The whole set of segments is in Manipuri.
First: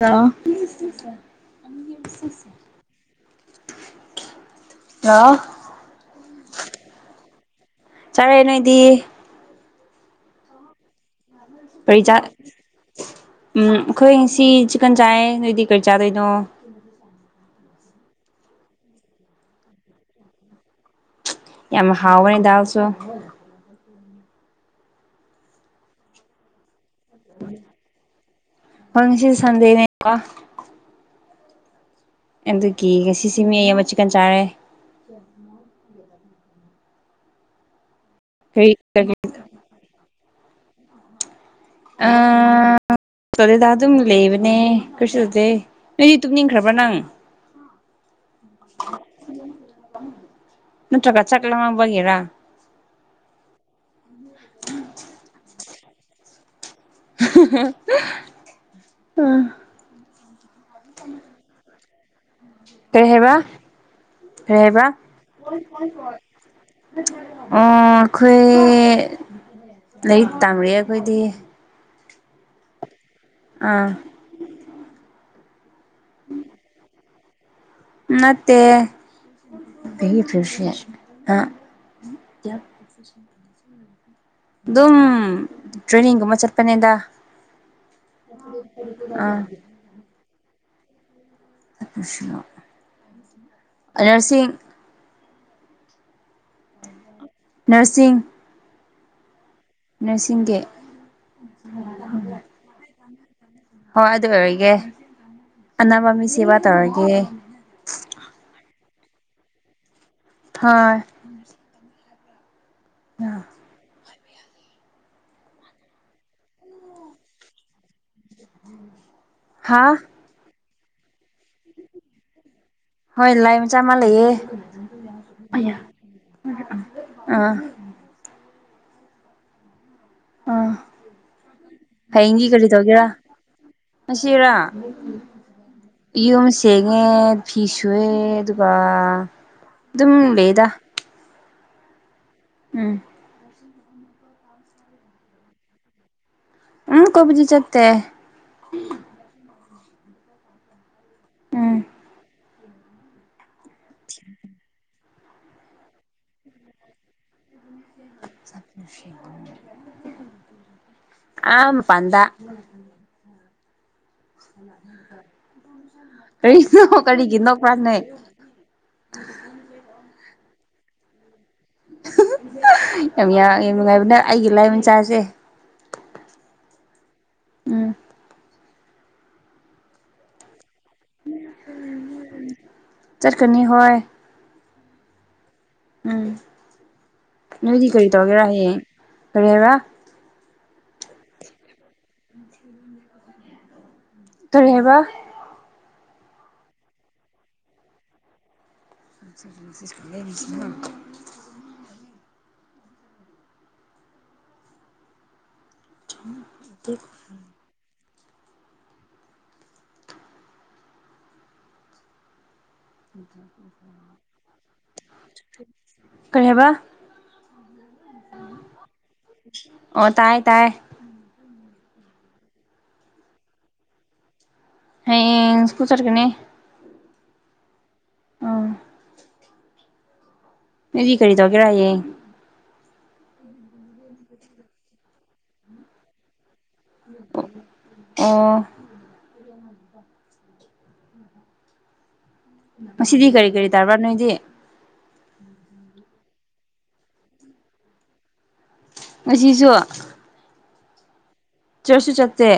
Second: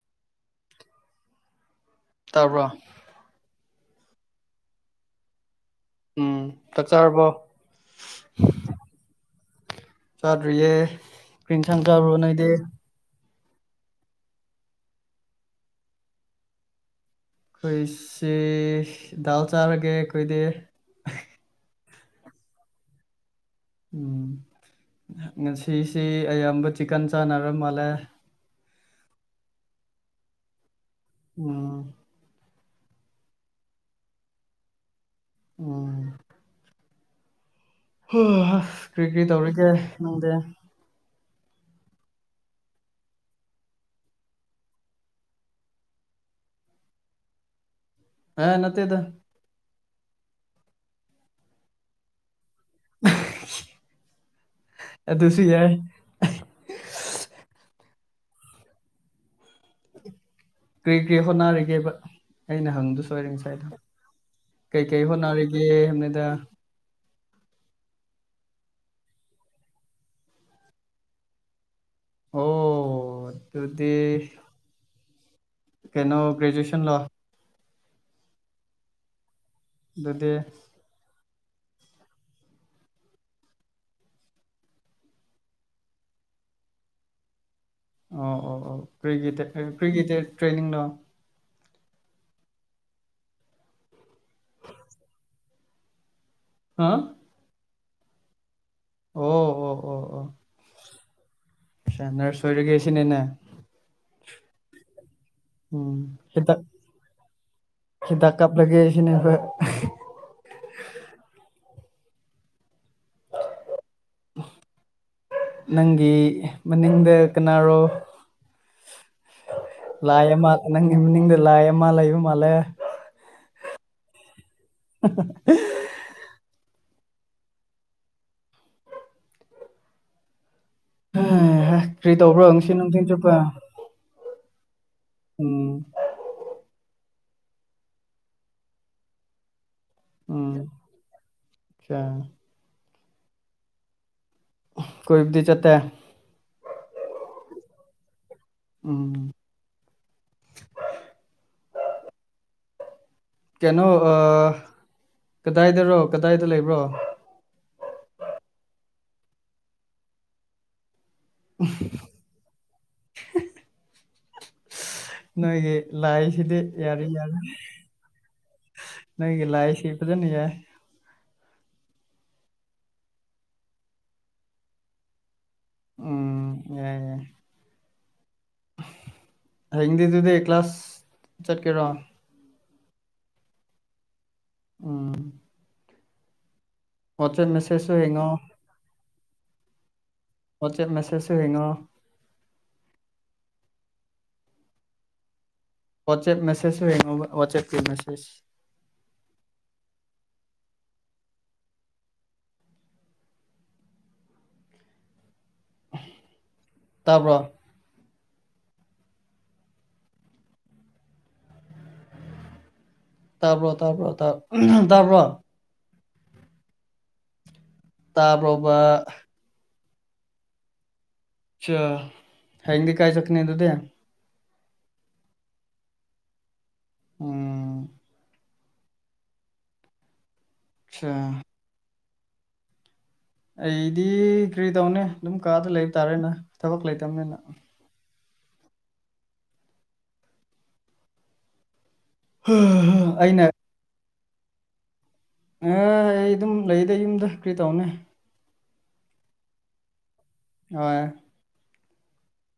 ꯑ ꯇꯥꯕ꯭ꯔꯣ ꯑ ꯎꯝ ꯆꯠꯆꯔꯕꯣ ꯆꯥꯔꯦ ꯅꯣꯏꯗꯤ ꯆꯥꯗ꯭ꯔꯤꯌꯦ ꯀꯔꯤ ꯏꯟꯁꯥꯡ ꯆꯥꯕ꯭ꯔꯣ ꯄꯔꯤꯆꯥꯥ ꯅꯣꯏꯗꯤ ꯎꯝ ꯑꯩꯈꯣꯏ ꯁꯤ ꯆꯤꯛꯀꯟ ꯆꯥꯏ ꯅꯣꯏꯗꯤ ꯀꯔꯤ ꯆꯥꯗꯣꯏꯅꯣ ꯑꯩꯈꯣꯏ ꯁꯤ ꯗꯥꯜ ꯆꯥꯔꯒꯦ ꯑꯩꯈꯣꯏꯗꯤ ꯌꯥꯝ ꯍꯥꯎꯅꯤꯗꯥꯥꯎꯁꯨꯣ ꯎꯝ ꯉꯁꯤꯁꯤ ꯑꯌꯥꯝꯕ ꯆꯤꯛꯀꯟ ꯆꯥꯟꯅꯔ ꯃꯥꯜꯂꯦ ꯍꯁꯤ ꯁꯗꯦꯅꯦ ꯋꯥ ꯎꯝ ꯑꯗꯨꯒꯤ ꯉꯁꯤꯁꯤ ꯃꯤ ꯑꯩ ꯑꯃ ꯆꯤꯛꯀꯟ ꯆꯥꯔꯦ ꯑꯣ ꯍꯣꯏ ꯍꯣꯏ ꯍꯁ ꯀꯔꯤ ꯀꯔꯤ ꯇꯧꯔꯤꯒꯦ ꯅꯨꯡꯗꯤ ꯑ ꯆꯂꯦꯗ ꯑꯗꯨꯝ ꯂꯩꯕꯅꯦ ꯀꯩꯁꯨꯗꯦ ꯅꯣꯏꯗꯤ ꯇꯨꯝꯅꯤꯡꯈ꯭ꯔꯕ꯭ꯔꯥ ꯅꯪ ꯑ ꯍꯥꯏ ꯅꯠꯇꯦꯗ ꯅꯠꯇ꯭ꯔꯒ ꯆꯥꯛ ꯂꯥꯝꯃꯕꯒꯤꯔ ꯑꯗꯨꯁꯨ ꯌꯥꯏ ꯑꯨꯝ ꯀꯔꯤ ꯀꯔꯤ ꯍꯣꯠꯅꯔꯤꯒꯦꯕ ꯑꯩꯅ ꯍꯪꯕꯁꯣꯔꯦ ꯉꯁꯥꯏꯗꯣ ꯀꯩꯔꯤ ꯍꯥꯏꯕ ꯀꯩꯀꯩ ꯍꯣꯠꯅꯔꯤꯒꯦ ꯍꯥꯏꯕꯅꯤꯗ ꯑꯣ ꯑꯩꯈꯣꯏ ꯂꯥꯏꯔꯤꯛ ꯇꯝ ꯑꯩꯈꯣꯏꯗꯤ ꯑꯣ ꯑꯥ ꯑꯗꯨꯗꯤ ꯀꯩꯅꯣ ꯒ꯭ꯔꯦꯖꯨꯌꯦꯁꯟ ꯂꯣ ꯅꯠꯇꯦ ꯀ ꯑꯗꯨꯗꯤ ꯐꯁꯤ ꯑꯥ ꯑꯗꯨꯝ ꯇ꯭ꯔꯦꯅꯤꯡꯒꯨꯝꯕ ꯆꯠꯄꯅꯦꯗ ꯑꯣ ꯑꯣ ꯑꯣ ꯀ꯭ꯔꯤꯒꯤ ꯑꯥ ꯀ꯭ꯔꯤꯒꯤꯇ ꯇ꯭ꯔꯦꯅꯤꯡꯅꯣ ꯅꯔꯁꯤꯡ ꯍꯥ ꯅꯔꯁꯤꯡ ꯑꯣ ꯅꯔꯁꯤꯒꯤ ꯁꯅꯔ ꯁꯣꯏꯔꯒꯁꯤꯅꯤꯅꯦ ꯀꯥꯏꯗ ꯑꯣꯏꯔꯒꯦ ꯑꯅꯕ ꯎꯝ ꯃꯤ ꯁꯦꯕꯥ ꯍꯤꯗꯥꯛ ꯇꯧꯔꯒꯦ ꯑꯗꯨꯅꯕ ꯍꯣꯏ ꯑꯥ ꯅꯪꯒꯤ ꯃꯅꯤꯡꯗ ꯀꯅꯥꯔꯣ ꯍꯥ ꯂꯥꯏ ꯑꯃ ꯅꯪꯒꯤ ꯃꯅꯤꯡꯗ ꯂꯥꯏ ꯑꯃ ꯂꯩꯕ ꯃꯥꯜꯂꯦ ꯍꯣꯏ ꯂꯥꯏ ꯃꯆꯥ ꯑꯃ ꯂꯩꯌꯦ ꯍꯁ ꯑꯥ ꯑꯥ ꯍꯌ ꯀꯔꯤ ꯇꯧꯕ꯭ꯔꯣ ꯍꯌꯦꯡꯗꯤ ꯀꯔꯤ ꯉꯁꯤ ꯇꯧꯒꯦꯔꯥ ꯅꯨꯡꯊꯤꯟ ꯆꯨꯞꯄ ꯉꯁꯤꯔꯥ ꯎꯝ ꯌꯨꯝ ꯁꯦꯡꯏ ꯪꯉꯦ ꯐꯤ ꯁꯨꯑꯦ ꯑꯗꯨꯒ ꯑꯗꯨꯝ ꯂꯩꯕꯗ ꯑꯆꯥ ꯎꯝ ꯀꯣꯏꯕꯗꯤ ꯆꯠꯇꯦ ꯎꯝ ꯀꯣꯕꯗꯤ ꯆꯠꯇꯦ ꯎꯝ ꯎꯝ ꯀꯩꯅꯣ ꯀꯗꯥꯏꯗꯔꯣ ꯀꯗꯥꯏꯗ ꯂꯩꯕ꯭ꯔꯣ ꯁꯅꯦꯛ ꯑꯥ ꯃꯄꯥꯟꯗ ꯅꯣꯏꯒꯤ ꯂꯥꯏꯁꯤꯗꯤ ꯀꯔꯤꯅꯣ ꯌꯥꯔꯦ ꯌꯥꯔꯦ ꯀꯔꯤꯒꯤ ꯅꯣꯛꯄ꯭ꯔꯥ ꯅꯣꯏ ꯅꯪꯒꯤ ꯂꯥꯏꯁꯤ ꯐꯖꯅ ꯌꯥꯏ ꯌꯥꯝ ꯌꯥꯝ ꯅꯨꯡꯉꯥꯏꯕꯅꯦ ꯑꯩꯒꯤ ꯂꯥꯏ ꯃꯆꯥꯁꯦ ꯎꯝ ꯌꯥꯏ ꯌꯥꯏ ꯎꯝ ꯍꯌꯦꯡꯗꯤ ꯑꯗꯨꯗꯤ ꯀ꯭ꯂꯥꯁ ꯆꯠꯀꯦꯔꯣ ꯆꯠꯀꯅꯤ ꯍꯣꯏ ꯎꯝ ꯎꯝ ꯋꯥꯆꯦꯞ ꯅꯣꯏꯗꯤ ꯃꯦꯁꯦꯖꯁꯨ ꯀꯔꯤ ꯌꯦꯡꯉꯣ ꯇꯧꯒꯦꯔꯥ ꯍꯌꯦꯡ ꯀꯔꯤ ꯍꯥꯏꯔꯥ ꯋꯥꯠꯁꯑꯞ ꯃꯦꯁꯦꯖꯦ ꯑꯣꯏꯉꯣ ꯇꯔꯦꯕ ꯋꯥꯠꯁꯑꯞ ꯃꯦꯁꯦꯖ ꯍꯌꯦꯣ ꯋꯥꯠꯁꯑꯞꯀꯤ ꯃꯦꯁꯦꯖ ꯃꯁꯤ ꯇꯥꯕ꯭ꯔꯣ [unintelligible] ꯇꯄ ꯇꯄ ꯇꯄ ꯀꯔꯤ ꯍꯥꯏꯕ ꯇꯥꯕ꯭ꯔꯣꯕ ꯑꯣ ꯇꯥꯏ ꯇꯥꯏ ꯑꯆꯥ ꯍꯗꯤ ꯀꯥꯏ ꯆꯛꯅꯤ ꯇꯨꯗ ꯍ ꯀꯨꯠꯇꯔꯀꯅꯦ ꯎꯝ ꯑꯆꯥ ꯅꯗꯤ ꯀꯔꯤꯗꯧ ꯀꯔꯑꯌꯦ ꯑꯩꯗꯤ ꯀꯔꯤ ꯇꯧꯅꯤ ꯑꯗꯨꯝ ꯀꯥꯗ ꯂꯩꯕ ꯇꯥꯔꯦꯅ ꯊꯕꯛ ꯂꯩꯇꯕꯅꯤꯅ ꯑꯣ ꯃꯁꯤꯗꯤ ꯀꯔꯤ ꯀꯔꯤ ꯗꯔꯕꯥꯔ ꯅꯣꯏꯗꯤ ꯑꯦ ꯑꯩ ꯑꯗꯨꯝ ꯂꯩꯗ ꯌꯨꯝꯗ ꯀꯔꯤ ꯇꯧꯅꯦ ꯉꯁꯨ ꯍꯣꯏ ꯆꯔꯠꯁꯨ ꯆꯠꯠꯇꯦ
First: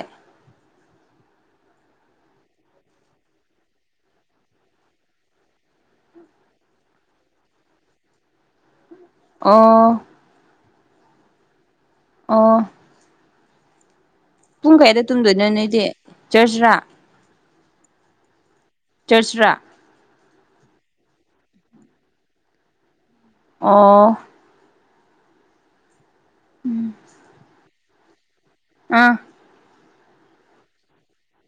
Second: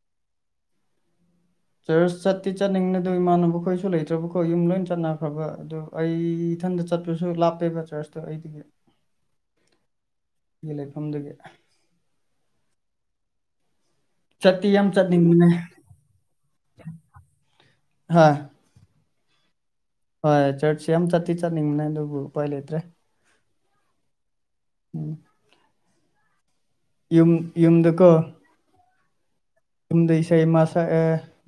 ꯆꯔꯆ ꯆꯠꯇꯤ ꯆꯠꯅꯤꯡꯅꯤ ꯑꯗꯨ ꯏꯃꯥꯟꯅꯕ ꯈꯣꯏꯁꯨ ꯂꯩꯇ꯭ꯔꯕꯈꯣꯏ ꯌꯨꯝ ꯂꯣꯏ ꯆꯠꯅꯈ꯭ꯔꯕ ꯑꯗꯨ ꯑꯩ ꯏꯊꯟꯗ ꯆꯠꯄꯁꯨ ꯂꯥꯞꯄꯦꯕ ꯆꯔꯁꯇꯣ ꯑꯩꯗꯒꯤ ꯑ ꯒꯤ ꯂꯩꯐꯝꯗꯨꯒꯤ ꯑꯣ ꯆꯠꯇꯤ ꯄꯨꯡ ꯌꯥꯝ ꯀꯌꯥꯗ ꯆꯠꯅꯤꯡꯅꯦ ꯇꯨꯝꯗꯣꯏꯅꯣ ꯅꯣꯏꯗꯤ ꯆꯔꯆꯔꯥ ꯍꯣꯏ ꯆꯔꯆꯔꯥ ꯍꯣꯏ ꯆꯠꯁꯤ ꯌꯥꯝ ꯆꯠꯠꯇꯤ ꯆꯠꯅꯤꯡꯕꯅꯦ ꯑꯗꯨꯕꯨ ꯎꯄꯥꯏ ꯂꯩꯇ꯭ꯔꯦ ꯑꯥ ꯎꯝ ꯌ ꯌꯗ ꯀ ꯑꯥ ꯌꯨꯝꯗ ꯏꯁꯩ ꯑꯃꯥ ꯁꯛꯑꯦ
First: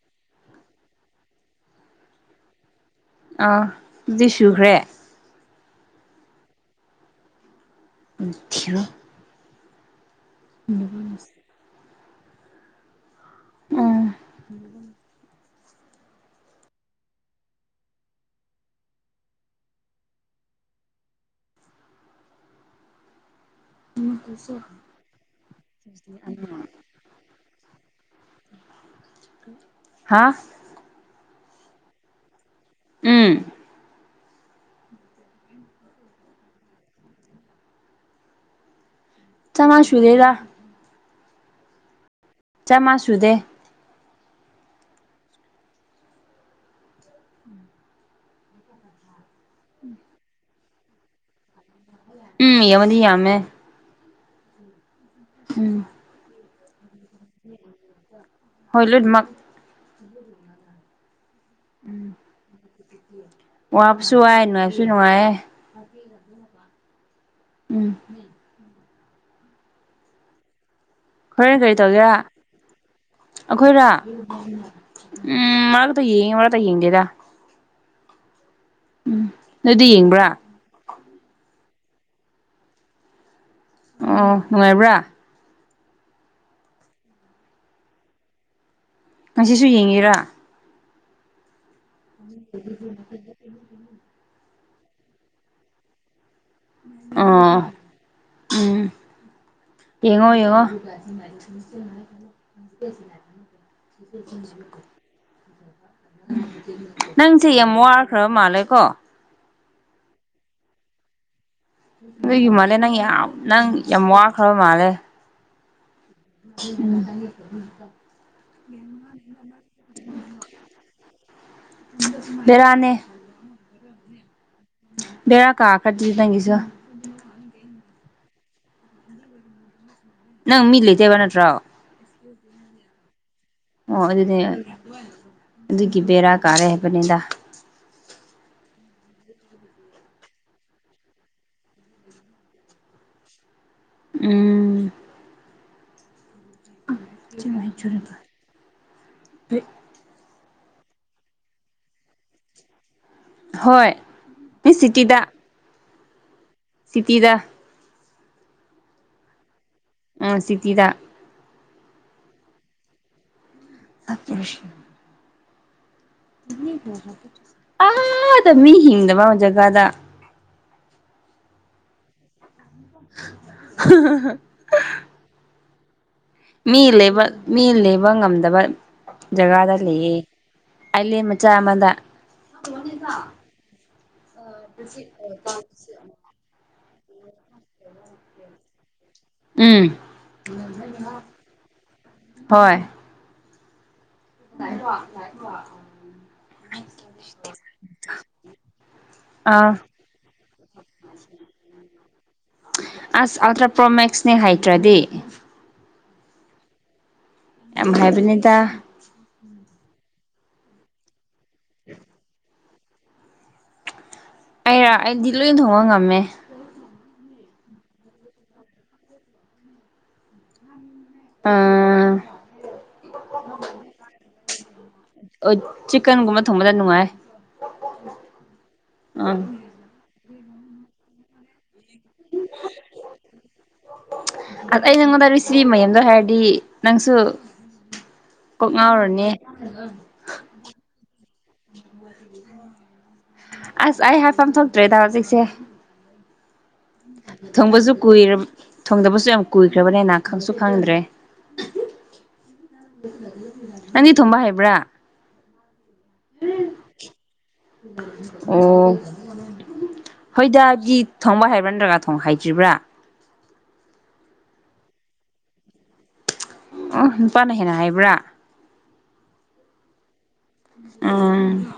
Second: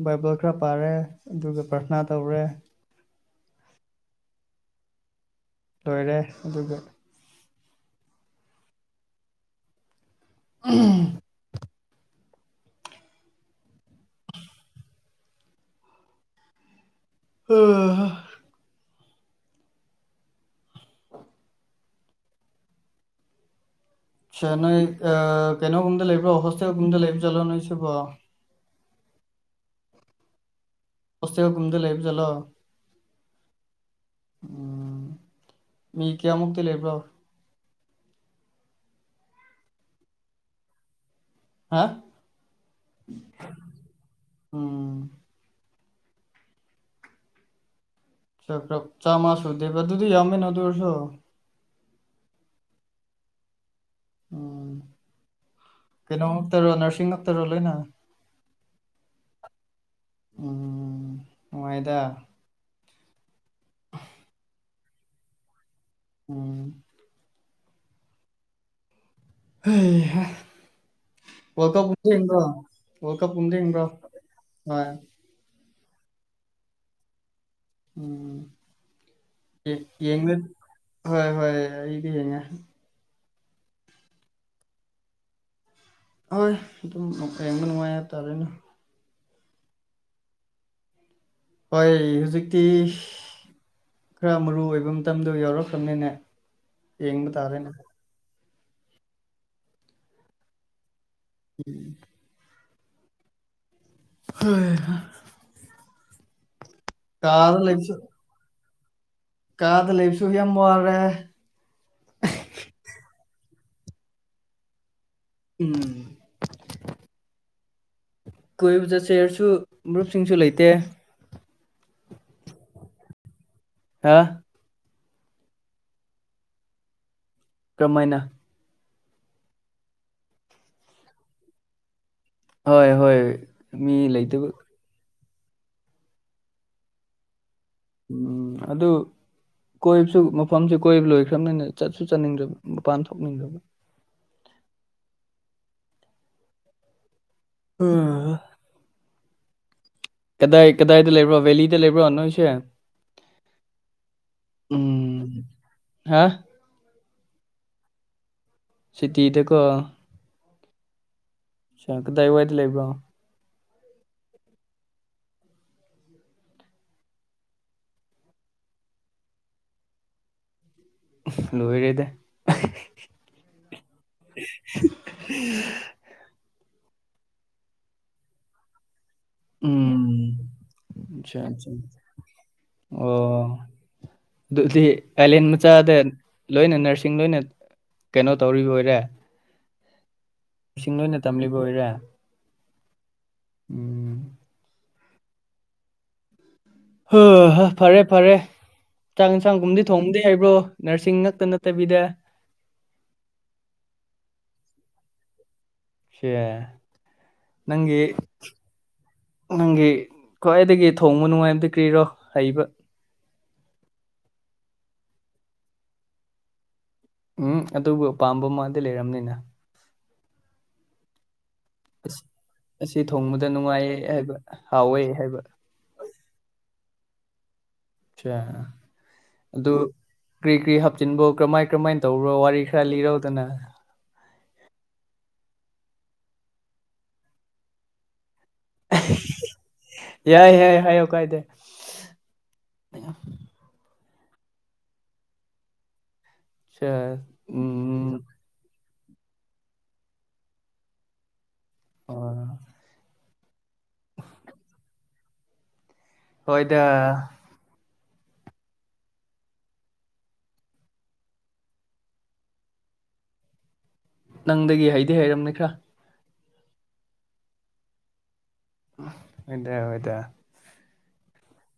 ꯕꯥꯏꯕꯜ ꯈꯔ ꯄꯥꯔꯦ ꯑꯗꯨꯒ ꯄ꯭ꯔꯊꯅꯥ ꯇꯧꯔꯦ ꯑꯥ ꯗꯤꯗꯤ ꯁꯨꯈ꯭ꯔꯦ ꯂꯣꯏꯔꯦ ꯑꯗꯨꯒ ꯑꯆꯥ ꯍꯁ ꯎꯝ ꯑ ꯆꯟꯅ ꯑ ꯀꯩꯅꯣ ꯀꯨꯨꯝꯗ ꯂ ꯂꯩꯕ꯭ꯔ ꯑꯣꯍꯁ ꯀꯨꯨꯝꯗ ꯂ ꯆꯂꯅꯁꯤ ꯣ ꯍꯥꯥ ꯀꯣꯁꯇꯕ ꯀꯨꯝꯗ ꯂꯩꯕꯖꯂꯣ ꯎꯝ ꯎꯝ ꯃꯤ ꯀꯌꯥꯃꯨꯛꯇꯤ ꯂꯩꯕ꯭ꯔꯣ ꯆꯃ ꯁꯨꯗꯦꯗ ꯍꯥ ꯆꯥꯃꯉ ꯁꯨꯗꯦ ꯑꯝ ꯆꯀ꯭ꯔ ꯆꯥ ꯃꯥ ꯁꯗꯤ ꯑ ꯑꯗꯨꯗꯤ ꯌꯥꯃꯦ ꯅꯗꯧꯔꯁꯣ ꯎꯝ ꯌꯃꯗꯤ ꯌꯥꯃꯦ ꯎꯝ ꯀꯩꯅꯣꯃꯛꯇꯔꯣ ꯅꯔꯁꯤꯡ ꯉꯛꯇꯔꯣ ꯂꯣꯏꯅ ꯍꯣꯏꯂꯣꯏ ꯑꯗꯨꯃ ꯎꯝ ꯃꯅꯨꯡꯣꯏꯥꯏꯗ ꯋꯥꯞꯁꯨ ꯍꯥꯏ ꯅꯨꯡꯉꯥꯏꯕꯁꯨ ꯅꯨꯡꯉꯥꯏ ꯎꯝ ꯎꯝ ꯑꯣꯣꯏ ꯍꯣꯏ ꯍꯣꯔꯦꯟ ꯀꯔꯤ ꯇꯧꯒꯦ ꯋꯥꯔꯜ ꯀꯞꯀꯨꯝꯕꯗꯤ ꯌꯦꯡꯕ꯭ꯔꯣ ꯑꯩꯈꯣꯏꯔ ꯍꯣꯏ ꯎꯝ ꯌꯦꯡ ꯋꯥꯗ ꯌꯦꯡꯗꯦꯗ ꯎꯝ ꯎꯝ ꯅꯣꯏꯗꯤ ꯌꯦ ꯌꯦꯡꯕ꯭ꯔꯥ ꯍꯣꯏ ꯍꯣꯏ ꯍꯒ ꯌꯥ ꯑꯣ ꯅꯨꯡꯉꯥꯏꯕ꯭ꯔꯥ ꯍꯣꯏ ꯑꯗꯨꯝ ꯀꯔꯤꯝꯕ ꯅꯨꯡꯉꯥꯏꯇꯥꯔꯣꯏꯅꯣ ꯉꯁꯤꯁꯨ ꯌꯦꯡꯉꯤꯔꯥ ꯍꯣꯏ ꯍꯧꯖꯤꯛꯇꯤ ꯈꯔ ꯃꯔꯨ ꯑꯣꯏꯣꯏꯕ ꯃꯇꯝꯗꯣ ꯌꯥꯎꯔꯛꯈ꯭ꯔꯕꯅꯤꯅꯦ ꯌꯦꯡꯕ ꯇꯥꯔꯦꯅꯦ ꯑꯣ ꯎꯝ ꯌꯦꯡꯉꯣ ꯌꯦꯉꯣ [unintelligible] ꯅꯪꯁꯦ ꯀꯥꯗ ꯌꯥꯝ ꯂꯩꯕꯁꯨ ꯋꯥꯈ꯭ꯔꯕ ꯃꯥꯜꯂꯦ ꯀꯣ ꯀꯥꯗ ꯂꯩꯕꯁꯨ ꯌꯥꯝ ꯋꯥꯔꯦ ꯅꯒꯤ ꯃꯥꯜꯂꯦ ꯅꯪ ꯌꯥꯝ ꯅꯪ ꯌꯥꯝ ꯋꯥꯈ꯭ꯔꯕ ꯃꯥꯜꯂꯦ ꯎꯝ ꯀꯣꯏꯕꯗ ꯆꯦꯌꯔꯁꯨ ꯃꯔ꯭ꯔꯨꯞꯁꯤꯡꯁꯨ ꯂꯩꯇꯦ ꯕꯤꯔꯅꯦ ꯍꯥ ꯕꯦꯔ ꯀꯥ ꯈꯗꯤ ꯇꯪꯒꯤꯁꯨ ꯃꯥꯏꯅꯥ ꯅꯪꯃꯃꯤꯠꯂꯇꯕꯅꯠꯇ꯭ꯔꯣ ꯍꯣꯏ ꯍꯣꯏ ꯃꯤ ꯑꯣ ꯑꯗꯨꯗꯤ ꯂꯩꯇꯕ ꯑꯗꯨꯒꯤ ꯕꯦꯔꯥ ꯀꯥꯔꯦ ꯍꯥꯏꯕꯅꯤꯗ ꯎꯝ ꯑꯗꯨꯗ ꯀꯣꯏꯕꯁꯨ ꯃꯐꯝꯁꯦ ꯀꯣꯏꯕ ꯂꯣꯏꯈ꯭ꯔꯕꯅꯤꯅ ꯆꯠꯁꯨ ꯆꯠꯅꯤꯡꯗꯕ ꯃꯄꯥꯟ ꯊꯣꯛꯅꯤꯡꯗꯕ ꯎꯝ ꯎꯝ [unintelligible] ꯀꯗꯥꯏ ꯀꯗꯥꯏꯗ ꯂꯩꯕ꯭ꯔꯣ ꯕꯦꯂꯤꯗ ꯂꯩꯕ꯭ꯔꯣ ꯅꯣꯏꯁꯦ ꯍꯣꯏ ꯁꯤꯇꯤꯗꯥꯛ ꯎꯝ ꯍꯥ ꯁꯤꯇꯤꯗ ꯁꯤꯇꯤꯗ ꯀꯣ ꯎꯝ ꯁꯤꯇꯤꯗ ꯀꯗꯥꯏ ꯋꯥꯏꯗꯤ ꯂꯩꯕ꯭ꯔꯣ ꯁꯀꯤ ꯁ ꯑꯗ ꯃꯤ ꯍꯗꯕ ꯖꯒꯥꯗ ꯂꯣꯏꯔꯦꯗ [unintelligible] ꯃꯤ ꯂꯩꯕ ꯃꯤ ꯂꯩꯕ ꯉꯝꯗꯕ ꯖꯒꯥ ꯎꯝ ꯂꯩ ꯑꯜꯂꯤ ꯑꯆꯥ ꯃꯆꯥ ꯑꯆꯥ ꯃꯗ ꯑꯣ ꯑꯗꯨꯗꯤ ꯑꯥꯏꯂꯦꯟ ꯃꯆꯥꯗ ꯂꯣꯏꯅ ꯅꯔꯁꯤꯡ ꯂꯣꯏꯅ ꯀꯩꯅꯣ ꯇꯧꯔꯤꯕ ꯑꯣꯏꯔꯦ ꯎꯝ ꯃꯁꯤꯡꯁꯤꯡ ꯂꯣꯏꯅ ꯇꯝꯂꯤꯕ ꯑꯣꯏꯔꯦ ꯍꯣꯏ ꯎꯝ [inaudible] ꯍ ꯍ ꯐꯔꯦ ꯐꯔꯦ ꯆꯥꯛ ꯑꯥ ꯌꯦꯟꯁꯥꯡꯒꯨꯝꯗꯤ ꯊꯣꯡꯗꯦ ꯍꯥꯏꯕ꯭ꯔꯣ ꯅꯔꯁꯤꯡ ꯉꯛꯇ ꯅꯠꯇꯕꯤꯗ ꯑꯁ ꯑꯜꯇ꯭ꯔꯥꯄ꯭ꯔꯣ ꯃꯦꯛꯁꯅꯦ ꯍꯥꯏꯇ꯭ꯔꯗꯤ ꯄꯦ ꯌꯥꯝ ꯍꯥꯏꯥꯏꯕꯅꯦꯗ ꯅꯪꯒꯤ ꯈ꯭ꯋꯥꯏꯗꯒꯤ ꯊꯣꯡꯕ ꯅꯨꯡꯉꯥꯏꯕꯗꯤ ꯀ꯭ꯔꯤꯔꯣ ꯍꯩꯕ ꯑꯩꯔꯥ ꯑꯩꯗꯤ ꯂꯣꯏ ꯊꯣꯡꯕ ꯉꯝꯃꯦ ꯎꯝ ꯑꯗꯨꯕꯨ ꯑꯄꯥꯥꯝꯕ ꯃꯥꯗꯤ ꯂꯩꯔꯕꯝꯅꯤꯅ ꯑꯁ ꯑ ꯑꯁꯤ ꯊꯣꯡꯕꯗ ꯅꯨꯡꯉꯥꯏꯌꯦ ꯍꯥꯏꯕ ꯍꯥꯎꯋꯦ ꯍꯥꯏꯕ ꯑꯣ ꯆꯤꯛꯟꯒꯨꯝꯃ ꯊꯣꯡꯕ ꯊꯅꯅꯨꯡ ꯑꯆꯥ ꯑꯗꯨ ꯀꯔꯤ ꯀ꯭ꯔꯤ ꯍꯥꯞꯆꯤꯟꯕꯣ ꯀꯔꯝꯃꯥꯏ ꯀꯔꯝꯃꯥꯏꯅ ꯇꯔꯣ ꯋꯥꯔꯤ ꯈꯔ ꯂꯤꯔꯧꯗꯅ ꯍꯥꯏꯦꯗꯤ ꯅꯪꯁꯨ ꯀꯣꯛ ꯉꯥꯎꯔꯅꯤ ꯌꯥꯏ ꯌꯥꯏ ꯍꯥꯏꯌꯣ ꯀꯥꯏꯗꯦ ꯑꯁ ꯑꯩ ꯍꯥꯏꯐꯝ ꯊꯣꯛꯇ꯭ꯔꯦꯗ ꯍꯧꯖꯤꯛꯁꯦ ꯎꯝ ꯊꯣꯡꯕꯁꯨꯏ ꯊꯣꯡꯗꯕꯁꯨ ꯌꯥꯝ ꯀꯨꯏꯈ꯭ꯔꯕꯅꯤꯅ ꯈꯪꯁꯨ ꯈꯪꯗ꯭ꯔꯦ ꯅꯪꯒꯤ ꯊꯣꯝꯕ ꯍꯥꯏꯕ꯭ꯔꯥ ꯍꯣꯏꯗ ꯑꯣ ꯍꯣꯏꯗꯕꯤ ꯊꯣꯡꯕ ꯍꯥꯏꯕ꯭ꯔꯥ ꯅꯠꯇ꯭ꯔꯒ ꯊꯣꯡ ꯍꯥꯏꯗ꯭ꯔꯤꯕ꯭ꯔꯥ ꯅꯪꯗꯒꯤ ꯍꯩꯗꯤ ꯍꯩꯔꯝꯅꯤ ꯈꯔ ꯎ ꯅꯨꯄꯥꯅ ꯍꯦꯟꯅ ꯍꯥꯏꯕ꯭ꯔꯥ ꯍꯗ ꯍꯗ ꯎꯝ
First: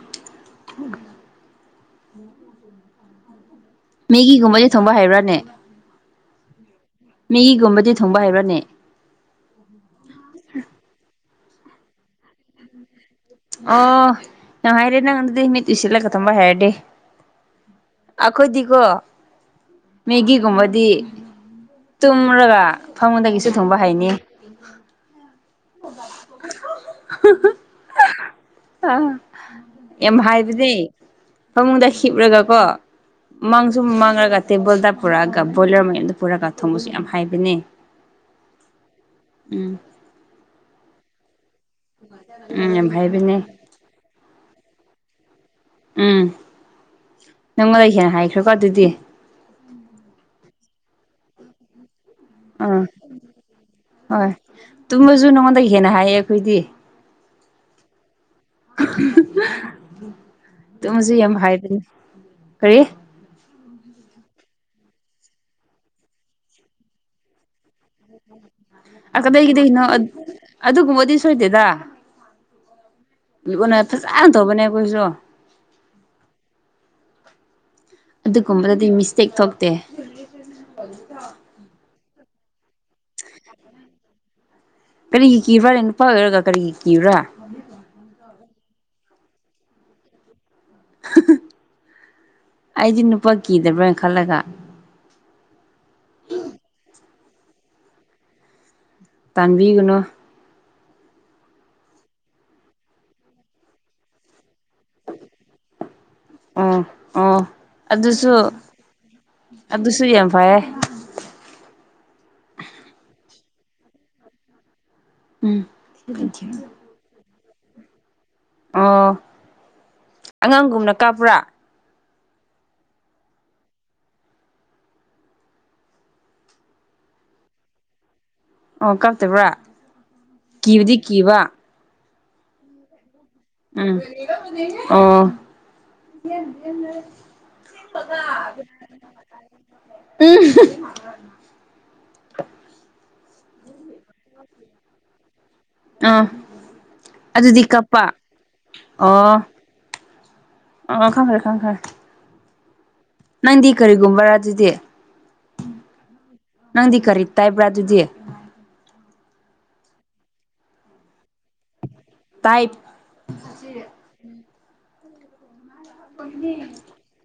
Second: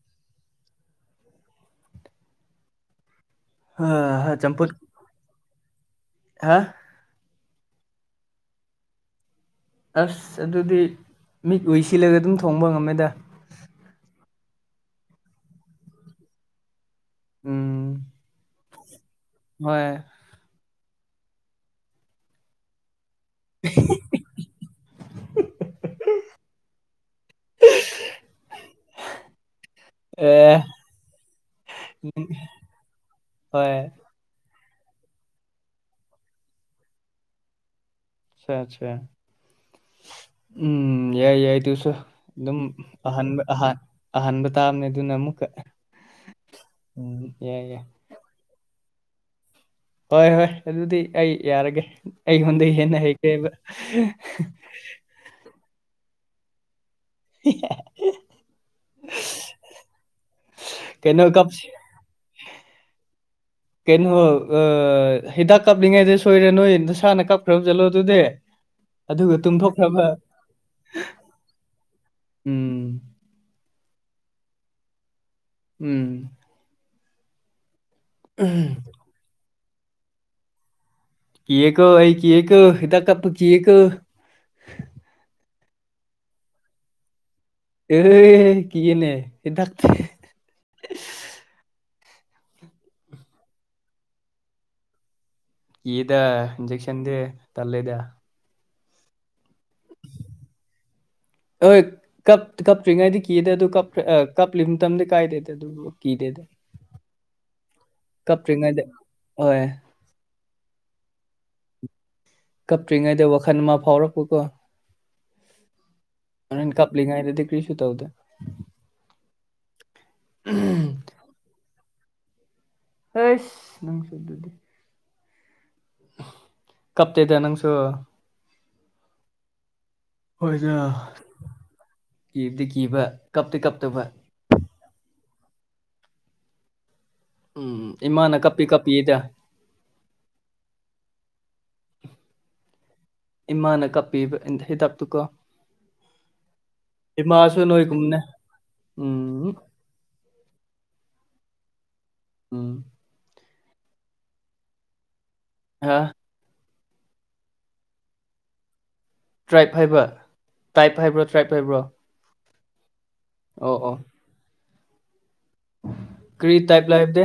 ꯃꯦꯒꯤꯒꯨꯝꯕꯁꯦ ꯆꯝꯐꯨꯠ ꯊꯣꯡꯕ ꯍꯩꯕ꯭ꯔꯥꯅꯦ ꯍꯥ ꯃꯤꯒꯨꯝꯕꯗꯤ ꯊꯨꯡꯕ ꯍꯩꯕ꯭ꯔꯥꯅꯦ ꯑꯁ ꯑꯗꯨꯗꯤ ꯃꯤꯠ ꯎꯁꯤꯜꯂꯒ ꯑꯗꯨꯝ ꯊꯣꯡꯕ ꯉꯝꯃꯦꯗ ꯑꯣ ꯅ ꯍꯥꯏꯔꯦ ꯅꯪ ꯑꯗꯨꯗꯤ ꯃꯤꯠꯇꯨꯁꯤꯠꯂꯒꯗꯪꯕ ꯍꯥꯏꯔꯗꯤ ꯎꯝ ꯑꯩꯈꯣꯏꯗꯤꯀꯣ ꯍꯣꯏ ꯃꯦꯒꯤꯒꯨꯝꯕꯗꯤ ꯗꯤ ꯇꯨꯝꯃ꯭ꯔꯒ ꯃ ꯐꯉꯣꯟꯗꯒꯤꯁꯨ ꯊꯣꯡꯕ ꯍꯥꯏꯅꯤ ꯑ ꯌꯥꯝ ꯑꯦ ꯍꯥꯏꯕꯗꯤ ꯐꯃꯨꯡꯗ ꯍꯤꯞꯂꯒꯀꯣ ꯍꯣꯏ ꯃꯥꯡꯁꯨꯨꯝ ꯃꯥꯡꯂꯒ ꯇꯦꯕꯜꯗ ꯄꯨꯔꯛꯑꯒ ꯕꯣꯏꯂꯔ ꯃꯌꯥꯝꯗ ꯄꯨꯔꯒ ꯊꯣꯡꯕꯁꯨ ꯌꯥꯝ ꯍꯥꯏꯕꯅꯦ ꯑꯆꯥ ꯎꯝ ꯎꯝ ꯌꯥꯏ ꯌꯥꯏꯁ ꯑꯗꯨꯝ ꯎꯝ ꯌꯥꯝ ꯍꯥꯏꯕꯅꯦ ꯑꯍꯟꯍ ꯑꯍꯥꯟꯕ ꯇꯥꯕꯅꯦ ꯑꯗꯨꯅ ꯑꯃꯨꯛꯀ ꯎꯝ ꯎꯝ ꯌꯥꯏ ꯌꯥꯏ ꯅꯪꯉꯣꯟꯗ ꯍꯦꯅ ꯍꯥꯏꯈ꯭ꯔꯦꯀꯣ ꯑꯗꯨꯗꯤ ꯍꯣꯏ ꯍꯣꯏ ꯑꯗꯨꯗꯤ ꯑꯩ ꯌꯥꯔꯒꯦ ꯑꯩꯉꯣꯟꯗ ꯑꯥ ꯍꯦꯟꯅ ꯍꯩꯈ꯭ꯔꯦꯕ ꯍꯣꯏ ꯇꯨꯝꯃꯁꯨ ꯅꯉꯣꯟꯗꯒꯤ ꯍꯦꯟꯅ ꯍꯥꯏꯌꯦ ꯑꯩꯈꯣꯏꯗꯤ ꯍꯦꯍꯥ ꯍꯥ ꯑꯗꯨꯃꯁꯨ ꯀꯩꯅꯣ ꯌꯥꯝ ꯀꯞꯁꯤ ꯍꯥꯏꯕꯅꯤ ꯀꯔꯤ ꯀꯩꯅꯣ ꯍꯤꯗꯥꯛ ꯀꯥꯞꯅꯤꯡꯉꯥꯏꯗ ꯁꯣꯏꯔꯦ ꯅꯣꯏ ꯅꯁꯥꯅ ꯀꯥꯞꯈ꯭ꯔꯕ ꯆꯠꯂꯣ ꯑꯗꯨꯗ ꯑꯗꯨꯒ ꯀꯗꯥꯏꯒꯤꯗꯒꯤꯅꯣ ꯇꯨꯝꯊꯣꯛꯈ꯭ꯔꯕ ꯑꯗꯨꯒꯨꯝꯕꯗꯤ ꯎꯝ ꯣꯟꯅ ꯐꯖꯅ ꯇꯧꯕꯅꯦ ꯑꯩꯈꯣꯏꯁꯨ ꯎꯝ ꯑꯗꯨꯒꯨꯝꯕꯗꯗꯤ ꯃꯤꯁꯇꯦꯛ ꯊꯣꯛꯇꯦ ꯀ ꯀꯣ ꯑꯩ ꯀ ꯀꯣ ꯏꯗ ꯀ ꯀꯔꯤꯒꯤ ꯀꯕ꯭ꯔꯥ ꯅꯨꯄꯥ ꯑꯣꯏꯔꯒ ꯀꯔꯤꯒꯤ ꯀꯕ꯭ꯔꯥ ꯑꯦ ꯀ ꯀꯅꯦ ꯍ ꯊꯥꯛ ꯑꯩꯗꯤ ꯅꯨꯄꯥ ꯀꯤꯗꯕ꯭ꯔꯅ ꯈꯜꯂꯒ ꯌꯦꯗ ꯏꯟꯖꯦꯛꯁꯟꯗꯦ ꯇꯂꯦꯗ ꯇꯥꯟꯕꯤꯒꯅꯨ ꯍꯣꯏ ꯀꯞꯇ꯭ꯔꯤꯉꯩꯗꯤ ꯀꯤꯗ ꯑꯗꯨ ꯀꯞꯂꯤ ꯃꯇꯝꯗꯤ ꯀꯥꯏꯗꯦꯗ ꯑꯗꯨꯕꯨ ꯀꯤꯗꯦꯗ ꯑꯣ ꯑꯣ ꯑꯗꯨꯁꯨ ꯀꯄꯔꯤꯗ ꯑꯣ ꯑꯗꯨꯁꯨ ꯌꯥꯝ ꯐꯩꯌꯦ ꯀꯞꯇ꯭ꯔꯤꯉꯩꯗ ꯋꯥꯈꯜ ꯑꯃ ꯐꯥꯎꯔꯛꯄꯀꯣ ꯎꯝ ꯄꯁꯦ ꯇꯧꯦ ꯑꯣ ꯑꯉꯥꯡꯒꯨꯝꯅ ꯀꯥꯄ꯭ꯔꯥ ꯍꯁ ꯅꯪꯁꯨꯣꯏ ꯑꯗꯨꯗꯤ ꯀꯞꯇꯗ ꯅꯪꯁꯨ ꯑꯣ ꯀꯛꯇꯕ꯭ꯔꯥ ꯀꯤꯕꯗꯤ ꯀꯤꯕ ꯏꯕꯗꯤ ꯀꯕ ꯎꯝ ꯎꯝ ꯏꯃꯥꯅ ꯀꯞꯄꯤ ꯀꯞꯄꯤꯗ ꯑꯣ ꯎꯝ ꯏꯃꯥꯅ ꯀꯄꯤꯕ ꯏ ꯍꯦ ꯇꯥꯛ ꯇꯨꯀꯣ ꯑꯥ ꯏꯃ ꯑꯁꯣ ꯅ ꯍꯣꯏ ꯀꯨꯝꯅꯦ ꯑꯥ ꯑ ꯈꯪꯉꯦ ꯈꯪꯉꯦ ꯑꯝ ꯅꯪꯗꯤ ꯀꯔꯤꯒꯨꯝꯕ ꯔ ꯑꯗꯨꯗꯤ ꯑꯥ ꯅꯪꯗꯤ ꯈꯔꯤ ꯇ ꯏꯕ꯭ꯔꯥ ꯑꯗꯨꯗꯤꯦ ꯇ꯭ꯔꯥꯏꯞ ꯍꯥꯏꯕ꯭ꯔ ꯇ꯭ꯔꯥꯏꯞ ꯍꯥꯏꯕ꯭ꯔꯣ ꯇ꯭ꯔꯥꯏꯞ ꯍꯥꯏꯕ꯭ꯔꯣ ꯇꯥꯏꯞ ꯑꯣ ꯑꯣ ꯀ꯭ꯔꯤ ꯇꯥꯏꯞ ꯂꯥꯏꯕ ꯗꯦ